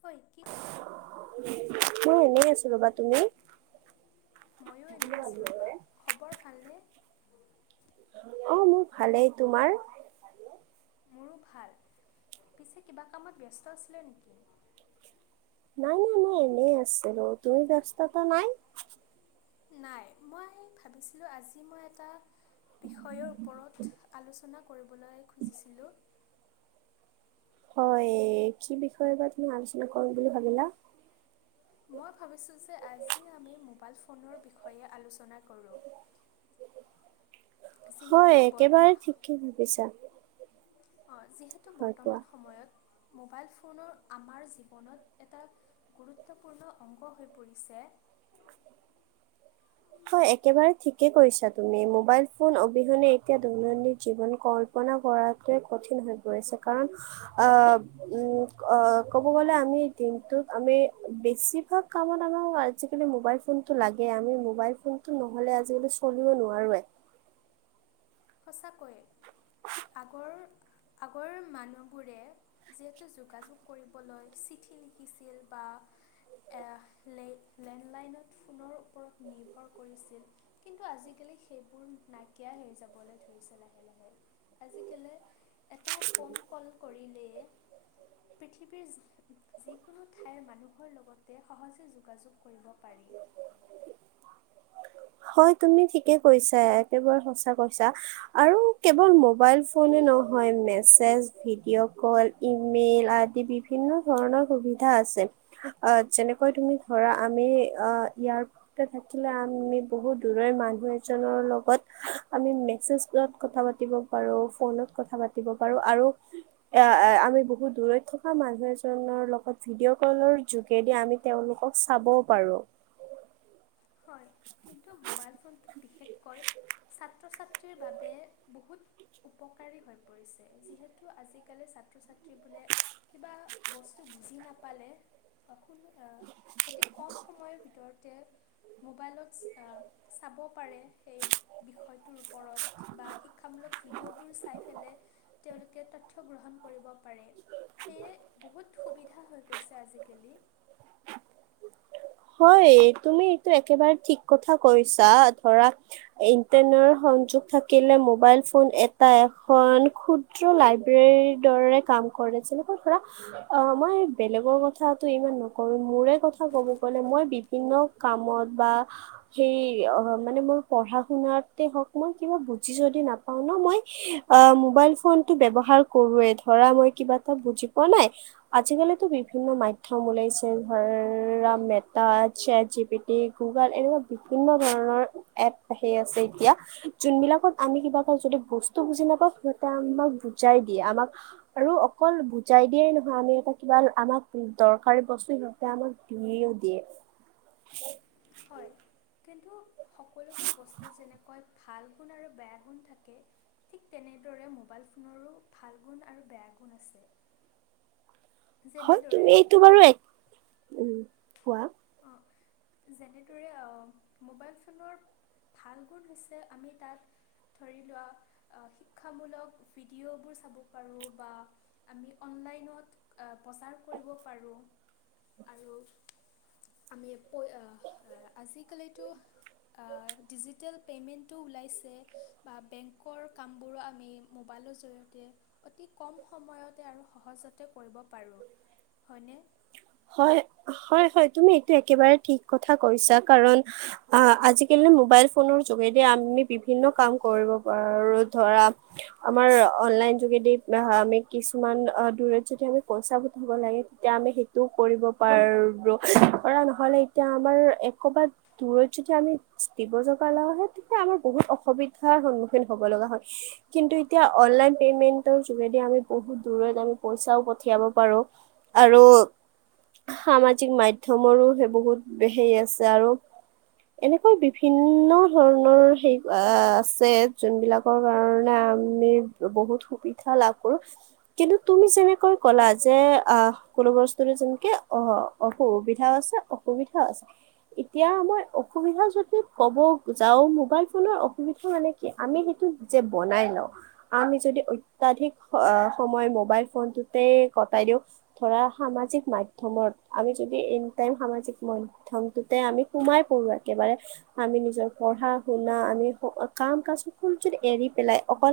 হয় কি? মই, এনেই আছো ৰ'বা তুমি? মইয়ো এনে আছোঁ ৰবা। খবৰ ভালনে? অ, মোৰ ভালেই, তোমাৰ? মোৰো ভাল। পিছে কিবা কামত ব্যস্ত আছিলে নেকি? নাই, নাই, মই এনেই আছিলো তুমি ব্যস্তাটো নাই? নাই, ভাবিছিলোঁ আজি মই এটা বিষয়ৰ ওপৰত আলোচনা কৰিবলৈ খুজিছিলোঁ। হয়, কি বিষয়ে বা তুমি আলোচনা কৰো বুলি ভাবিলা। মই ভাবিিচো যে আজি আমি মোবাইল ফোনৰ বিষয়ে আলোচনা কৰোঁ। যিহেতু হয়, একেবাৰে বৰ্তমান স- ঠিকে ভাবিছা। অ যিহেতু হয় কোৱা বৰ্তমান সময়ত মোবাইল ফোনৰ আমাৰ জীৱনত এটা গুৰুত্বপূৰ্ণ অংগ হৈ পৰিছে হয় একেবাৰে ঠিকে কৈছা তুমি মোবাইল ফোন অবিহনে এতিয়া দৈনন্দিন জীৱন ক পনা কৰাটোৱে কঠিন হৈ পৰিছে কাৰণ আহ উম অ ক'ব গলে আমি দিনটোত আমি বেছিভাগ কামত আমাৰ আজিকালি মোবাইল ফোনটো লাগে আমি মোবাইল ফোনটো নহলে আজিকালি চলিবও নোৱাৰোয়ে সঁচাকৈয়ে আগৰ আগৰ মানুহবোৰে যিহেতু যোগাযোগ কৰিবলৈ চিঠি লিখিছিল বা এ লে লেণ্ডলাইনত ফোনৰ ওপৰত নিৰ্ভৰ কৰিছিল কিন্তু আজিকালি সেইবোৰ নাইকিয়া হৈ যাব বলৈ ধৰিছে লাহে লাহে আজিকালি এটা ফোন ক'ল কৰিলে পৃথিৱীৰ যিকোনো ঠাইৰ মানুহৰ লগতে সহজে যোগাযোগ কৰিব পাৰি হয় তুমি ঠিকে কৈছা একেবাৰে সঁচা কৈছা আৰু কেৱল মোবাইল ফোনে নহয় মেছেজ ভিডিঅ' কল ইমেইল আদি বিভিন্ন ধৰণৰ সুবিধা আছে যেনেকৈ তুমি ধৰা আমি ইয়াৰ থাকিলে আমি বহু দূৰৈৰ মানুহ এজনৰ লগত আমি মেছেজত কথা পাতিব পাৰো ফোনত কথা পাতিব পাৰো আৰু আমি বহু দূৰৈত থকা মানুহ এজনৰ লগত ভিডিঅ' কলৰ যোগেদি আমি তেওঁলোকক চাব পাৰোঁ হয় কিন্তু মোবাইল ফোনটো বিশেষকৈ ছাত্ৰ ছাত্ৰীৰ বাবে বহুত উপকাৰী হৈ পৰিছে যিহেতু আজিকালি ছাত্ৰ ছাত্ৰী বোলে কিবা বস্তু বুজি নাপালে [unintelligible] অতি কম সময়ৰ ভিতৰতে মোবাইলত চাব পাৰে সেই বিষয়টোৰ ওপৰত বা শিক্ষামূলক ভিডিঅবোৰ চাই পেলাই তেঁওলোকে তা তথ্য গ্ৰহণ কৰিব পাৰে সেয়ে বহুত সুবিধা হৈ গৈছে আজিকালি। হয়, তুমি এইটো একেবাৰে ঠিক কথা কৈছা। ধৰা ইণ্টাৰনেট সংযোগ থাকিলে মোবাইল ফোন এটা এখন ক্ষুদ দ্ৰ লাইব্ৰেৰীৰ দৰে কাম কৰে। যেনেকৈ ধৰা অ', মই বেলেগৰ কথাটো ইমান নকম মোৰে কথা ক'ব গ'লে মই বিভিন্ন কামত বা সেই অ' মানে মোৰ পঢ়া শুনাতে হওঁক মই কিবা বুজি যদি নাপাওঁ ন মই অ', মোবাইল ফোনটো ব্যৱহাৰ কৰোৱে ধৰা মই কিবা এটা বুজি পোৱা নাই। আজিকালিতো বিভিন্ন মাধ্যম ওলাইছে ধৰা Meta, set G P T, Google এনেকুৱা বিভিন্ন ধৰণৰ এপ আহি আছে এতিয়া। যোনবিলাকত আমি কিবা এটি যদি বস্তু বুজি নাপাওঁ সিহঁতে আমাক বুজাই দিয়ে। আমাক আৰু অকল বুজাই দিয়েই নহয় আমি এটা কিবা আমাক দৰকাৰী বস্তু সিহঁতে আমাক দিয়েও। দিয়ে। হয়। কিন্তু সকলোবোৰ বস্তুৰ যেনেকৈ ভাল গুণ আৰু গুণ থাকে। ঠিক তেনেদৰে মোবাইল ফোনৰো ভাল গুণ আৰু বেয়া গুণ আছে। হয়, যেনেদৰে তুমি এইটো বাৰু এক উম কোৱা। অ', যেনেদৰে অ' মোবাইল ফোনৰ ভাল গুণ হৈছে আমি তাক ধৰি লোৱা শিক্ষামূলক ভিডিঅ'বোৰ চাব পাৰোঁ বা আমি অনলাইনত অ' প্ৰচাৰ কৰিব পাৰো আৰু আমি পয় আ আজিকালিতো অ', ডিজিটেল পেমেন্তটো ওলাইছে। বা বেংকৰ কামবোৰো আমি মোবাইলৰ জৰিয়তে অতি কম সময়তে আৰু সহজতে কৰিব পাৰোঁ হয়নে? হয়, হয়, হয়, তুমি এইটো একেবাৰে ঠিক কথা কৈছা। কাৰণ আহ আজিকালি মোবাইল ফোনৰ যোগেদি আমি বিভিন্ন কাম কৰিব পাৰো ধৰা। আমাৰ অনলাইন যোগেদি আমি কিছুমান দূৰত যদি আমি পইচা ঘটিব লাগে। তেতিয়া আমি সেইটোও কৰিব পাৰো কৰা নহ'লে এতিয়া আমাৰ এ ক'ৰবাত দূৰত যদি আমি দিব লগা হয়ে তেতিয়া আমাৰ বহুত অসুবিধাৰ সন্মুখীন হব লগা হয়। কিন্ত এতিয়া অনলাইন পেমেন্ত যোগেদি আমি বহুত দূৰত আমি পইচাও পঠিয়াব পাৰো। আৰু সামাজিক মাধ্যমৰো সেইবোৰ বহুত হেৰি আছে আৰু এনেকুৱা বিভিন্ন ধৰণৰ হেৰি আছে যোনবিলাক কাৰণে আমি বহুত সুবিধা লাভ কৰো। কিন্তু তুমি যেনেকৈ ক'লা যে আহ কোনো বস্তু যেনেকে অ' সুবিধাও আছে অসুবিধাও আছে। এতিয়া আমাৰ অসুবিধা যদি ক'ব যাওঁ মোবাইল ফোনৰ অসুবিধা মানে কি? আমি সেইটো যে বনাই লওঁ। আমি যদি অত্যাধিক অ' সময় মোবাইল ফোনটোতে কটাই দিওঁ ধৰা সামাজিক মাধ্যমত আমি যদি এনি টাইম সামাজিক মাধ্যম টোতে আমি সোমাই পৰো একেবাৰে। আমি নিজৰ পঢ়া শুনা আমি কাম কাজ সকলো যদি এৰি পেলাই অকল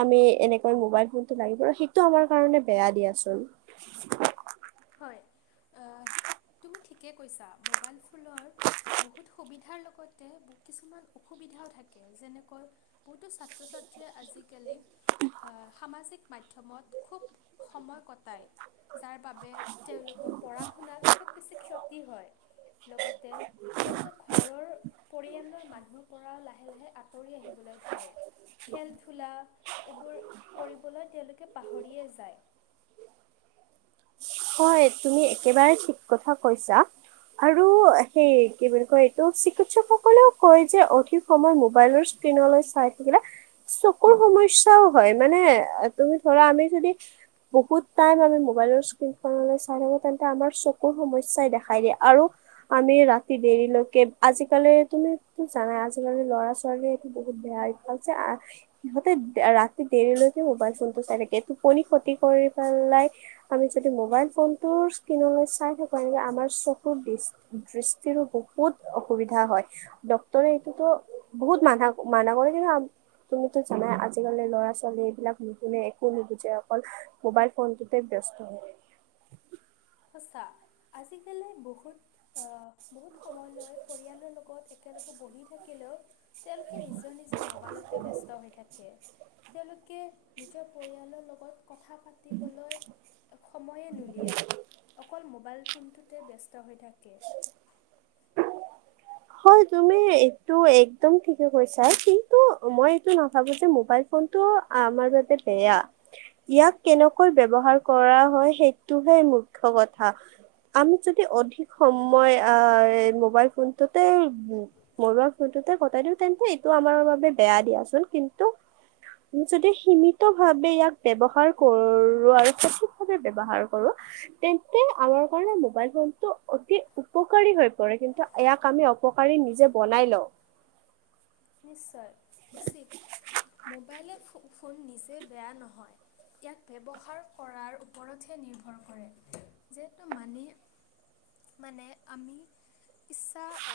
আমি এনেকৈ মোবাইল ফোনটো লাগিব সেইটো আমাৰ কাৰণে বেয়া দিয়া চোন। হয় তুমি ঠিকে কৈছা মোবাইল ফোনৰ। বহুত সুবিধাৰ লগতে কিছুমান অসুবিধাও থাকে যেনেকৈ। বহুতো ছাত্ৰ -ছাত্ৰীয়ে আজিকালি। সামাজিক মাধ্যমত খুব সময় কটায় যাৰ বাবে। বাবে তেওঁলোকৰ পঢ়া শুনাত খুব বেছি ক্ষতি হয় লগতে। তেওঁলোকে ঘৰৰ পৰিয়ালৰ মানুহৰ পৰা লাহে লাহে আঁতৰি আহিবলৈ ধৰে। খেলা ধূলা এইবোৰ কৰিবলৈ তেওঁলোকে পাহৰিয়ে যায়। হয় তুমি একেবাৰে ঠিক কথা কৈছা। আৰু সেই কি বুলি কয় এইটো চিকিৎসকসকলেও কয় যে অধিক। সময় মোবাইলৰ স্ক্ৰীণলৈ চাই থাকিলে। চকুৰ সমস্যাও হয় মানে তুমি ধৰা আমি যদি। বহুত টাইম আমি মোবাইলৰ। স্কীন খনলৈ চাইথাকিলে তেন্তে আমাৰ চকুৰ সমস্যাই দেখাই দিয়ে আৰু। আমি ৰাতি দেৰিলৈকে কে আজিকালি তুমি জানাই আজিকালিৰ ল'ৰা ছোৱালী বহুত বেয়া। ছে [unintelligible] সিহঁতে ৰাতি দেৰিলৈকে মোবাইল ফোন টো চাই থাকে টোপনি ক্ষতি কৰি পেলাই। আমি যদি মোবাইল ফোনটোৰ স্ক্ৰীণলৈ চাই থাকো এনেকৈ আমাৰ চকুৰ দৃষ্টি দৃষ্টিৰো বহুত। বহুত অসুবিধা হয় ডক্তৰে এইটোতো বহুত মানা মানা কৰে কিন্তু। তুমিতো জানাই আজিকালি ল'ৰা ছোৱালী এইবিলাক নুশুনে একো নুবুজে অকল। মোবাইল ফোনটোতে ব্যস্ত হয়। সঁচা আজিকালি বহুত অ বহুত সময়লৈ পৰিয়ালৰ লগত। তেওঁলোকে বহি থাকিলেও তেওঁলোকে নিজৰ নিজৰ মোবাইলতে ব্যস্ত হৈ থাকে। তেওঁলোকে নিজৰ পৰিয়ালৰ লগত। কথা পাতিবলৈ সময়ে নুলিয়াই। মোবাইল ফোনটোতে ব্যস্ত হৈ থাকে। হয় তুমি এইটো একদম ঠিকে কৈছা কিন্তু মই এইটো নাভাবো যে মোবাইল। ফোনটো আমাৰ বাবে বেয়া। ইয়াক কেনেকৈ ব্যৱহাৰ কৰা হয় সেইটোহে মুখ্য কথা। আমি যদি অধিক সময় আ এ মোবাইল ফোনটোতেই। মৰোৱাৰ ফোনটোতে কতাই দিওঁ তেন্তে এইটো আমাৰ বাবে বেয়া দিয়াচোন কিন্তু আমি যদি সীমিত ভাৱে ইয়াক ব্যৱহাৰ কৰো আৰু সঠিকভাৱে ব্যৱহাৰ কৰো তেন্তে আমাৰ কাৰণে মোবাইল ফোনতটো অতি উপকাৰী হৈ পৰে কিন্তু আ ইয়াক আমি অপকাৰী নিজে বনাই লওঁ। নিশ্চয় উচিত মোবাইলে ফো ফোন নিজে বেয়া নহয়। ইয়াক ব্যৱহাৰ কৰাৰ ওপৰতহে নিৰ্ভৰ কৰে যে তো মানি মানে আমি ইচ্ছা আ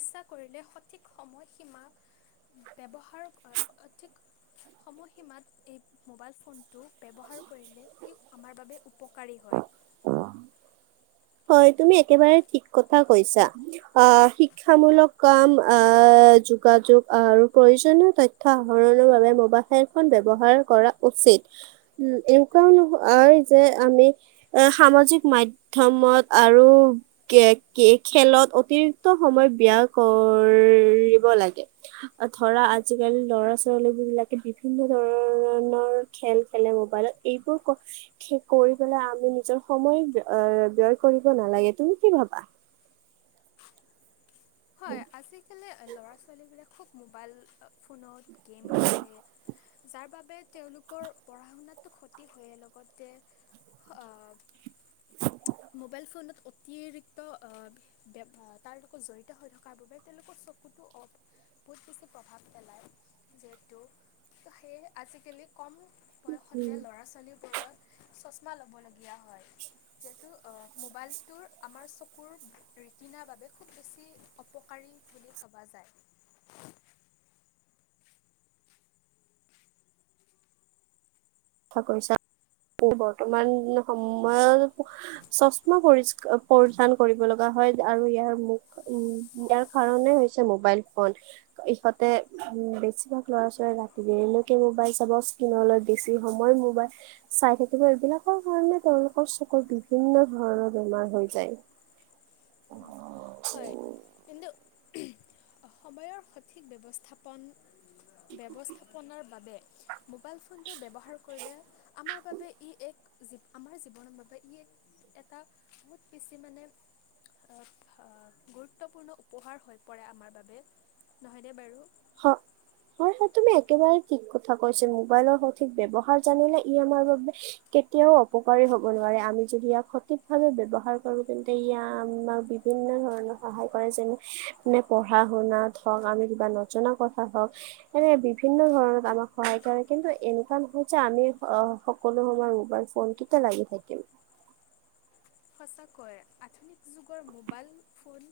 ইচ্ছা কৰিলে সঠিক সময় সীমা ব্যৱহাৰ অ' আ সঠিক সময়সীমাত এই মোবাইল ফোনটো ব্যৱহাৰ কৰিলে ই আমাৰ বাবে উপকাৰী হয়। হয় তুমি একেবাৰে ঠিক কথা কৈছা। আহ শিক্ষামূলক কাম আ যোগাযোগ আৰু প্ৰয়োজনীয় তথ থ্য আহৰণৰ বাবে মোবা খেলখন ব্যৱহাৰ কৰা উচিত। উম এনেকুৱাও নহয় আৰু যে আমি এ সামাজিক মাধ্যমত। আৰু। কে-কে খেলত অতিৰিক্ত সময় ব্যয়া কৰিব লাগে। ধৰা আজিকালি ল'ৰা ছোৱালী বিলাকে বিভিন্ন ধৰণৰ খেল খেলে মোবাইলত। এইবোৰ ক-কৰি পেলাই আমি নিজৰ সময় ব আ ব্যয় কৰিব নালাগে, তুমি কি ভাবা? হয়, আজিকালি ল'ৰা-ছোৱালী বিলাক খুব মোবাইল ফোনত গেম খেলে। যাৰ বাবে তেওঁলোকৰ পঢ়া শুনাতো ক্ষতি হয়ে লগতে। হ আ মোবাইল ফোনত অতিৰিক্ত অ', বে-ব্যৱহাৰ তাৰ লগত জড়ি ত হৈ থকাৰ বাবে তেওঁলোকৰ চকুটো অফ বহুত বেছি প্ৰভাৱ পেলায়, যিহেতু ত' সেইয়ে আজিকালি কম বয়সতে উম, ল'ৰা-ছোৱালীবোৰৰ চশমা ল'বলগীয়া হয়, যে তো অ', মোবাইলটো আমাৰ চকুৰ ৰেতিনা বাবে খুব বেছি বেছি অপকাৰী বুলি ভবা যায়। ক্ষ কৈছা, বৰ্তমান সময়ত স চচমা পৰিস্কা পৰিধান কৰিব লগা হয় আৰু ইয়াৰ মুখ উম, ইয়াৰ কাৰণে হৈছে মোবাইল ফোন। ইহঁতে উম, বেছিভাগ ল'ৰা-ছোৱালীয়ে ৰাতি দেৰিলৈকে মোবাইল চাব স্ক্ৰীনলৈ বেছ যি সময় মোবাই চাই থাকিব এইবিলাকৰ কাৰণে তেওঁলোকৰ চকুৰ বিভিন্ন ধৰণৰ বেমাৰ হৈ যায়। হয় কিন্তু [unintelligible] সময়ৰ সঠিক ব্যৱস্থাপন-ব্যৱস্থাপনাৰ বাবে। মোবাইল ফোনটো ব্যৱহাৰ কৰিলে আমাৰ বাবে ই এক জী আমাৰ জীৱনৰ বাবে ই এক এটা বহুত বেছি মানে অ', ফা গুৰুত্বপূৰ্ণ উপহাৰ হৈ পৰে আমাৰ বাব বে নহয়নে বাৰু? হয়। হয়-হয়, তুমি একেবাৰে ঠিক কথা কৈছা মোবাইলৰ সঠিক ব্যৱহাৰ জানিলে ই আমাৰ বাবে কেতিয়াও অপকাৰী হ'ব নোৱাৰে, আমি যদি ইয়াক সঠিকভাৱে ব্যৱহাৰ কৰোঁ তেন্তে ইয়া আমাৰ বি ভিন্ন ধৰণৰ সহায় কৰে, যেনে [unintelligible] পঢ়া শুনাত হওঁক আমি কিবা ন জনা, কথা হওক এনে বিভিন্ন ধৰণত আমাক সহায় কৰে, কিন্তু এনেকুৱা নহয় যে আমি অ' সকলো সময় মোবাইল ফোনটোতে লাগি থাকিম। সঁচাকৈ, আধুনিক যুগৰ মোবাইল ফোন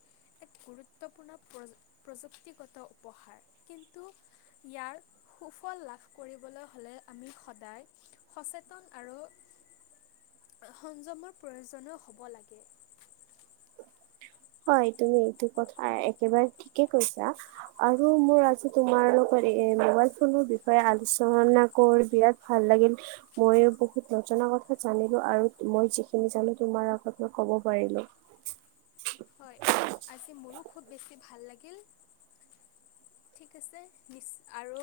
এক গুৰুত্বপূৰ্ণ প্ৰযু-প্ৰযুক্তিগত উপহাৰ, কিন্তু ইয়াৰ সুফল লাভ কৰিবলৈ হ'লে আমি সদায় সচেতন আৰু সংযমৰ প্ৰয়োজনো হ'ব লাগে। হয়, তুমি এইটো কথা একেবাৰে ঠিকে কৈছা। আৰু মোৰ আজি তোমাৰ লগত এ, মোবাইল ফোনৰ বিষয়ে আলোচনা কৰি বিৰাট ভাল লাগিল। ময়ো বহুত নজনা কথা জানিলোঁ আৰু মই যিখিনি জানো তোমাৰ আগত মই ক'ব পাৰিলোঁ। [inaudible] হয়, আজি মোৰো খুব বেছি ভাল লাগিল। ঠিক আছে, নিচ আৰু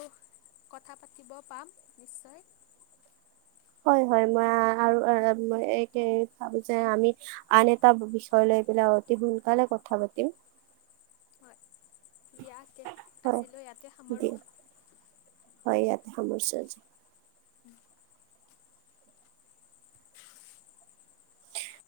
কথা পাতিব পাম নিশ্চয়। হয়, হয়, মই [unintelligible] আৰু এই কেই ভাবো যে আমি আন এটা বি-বিষয় লৈ পেলাই অতি সোনকালে কথা পাতিম। হয়, দিয়া তে হয় আজিলৈ ইয়াতে সামাৰোঁ। দিয়া হয়, ইয়াতে সামৰিছোঁ আজি। উম। [inaudible]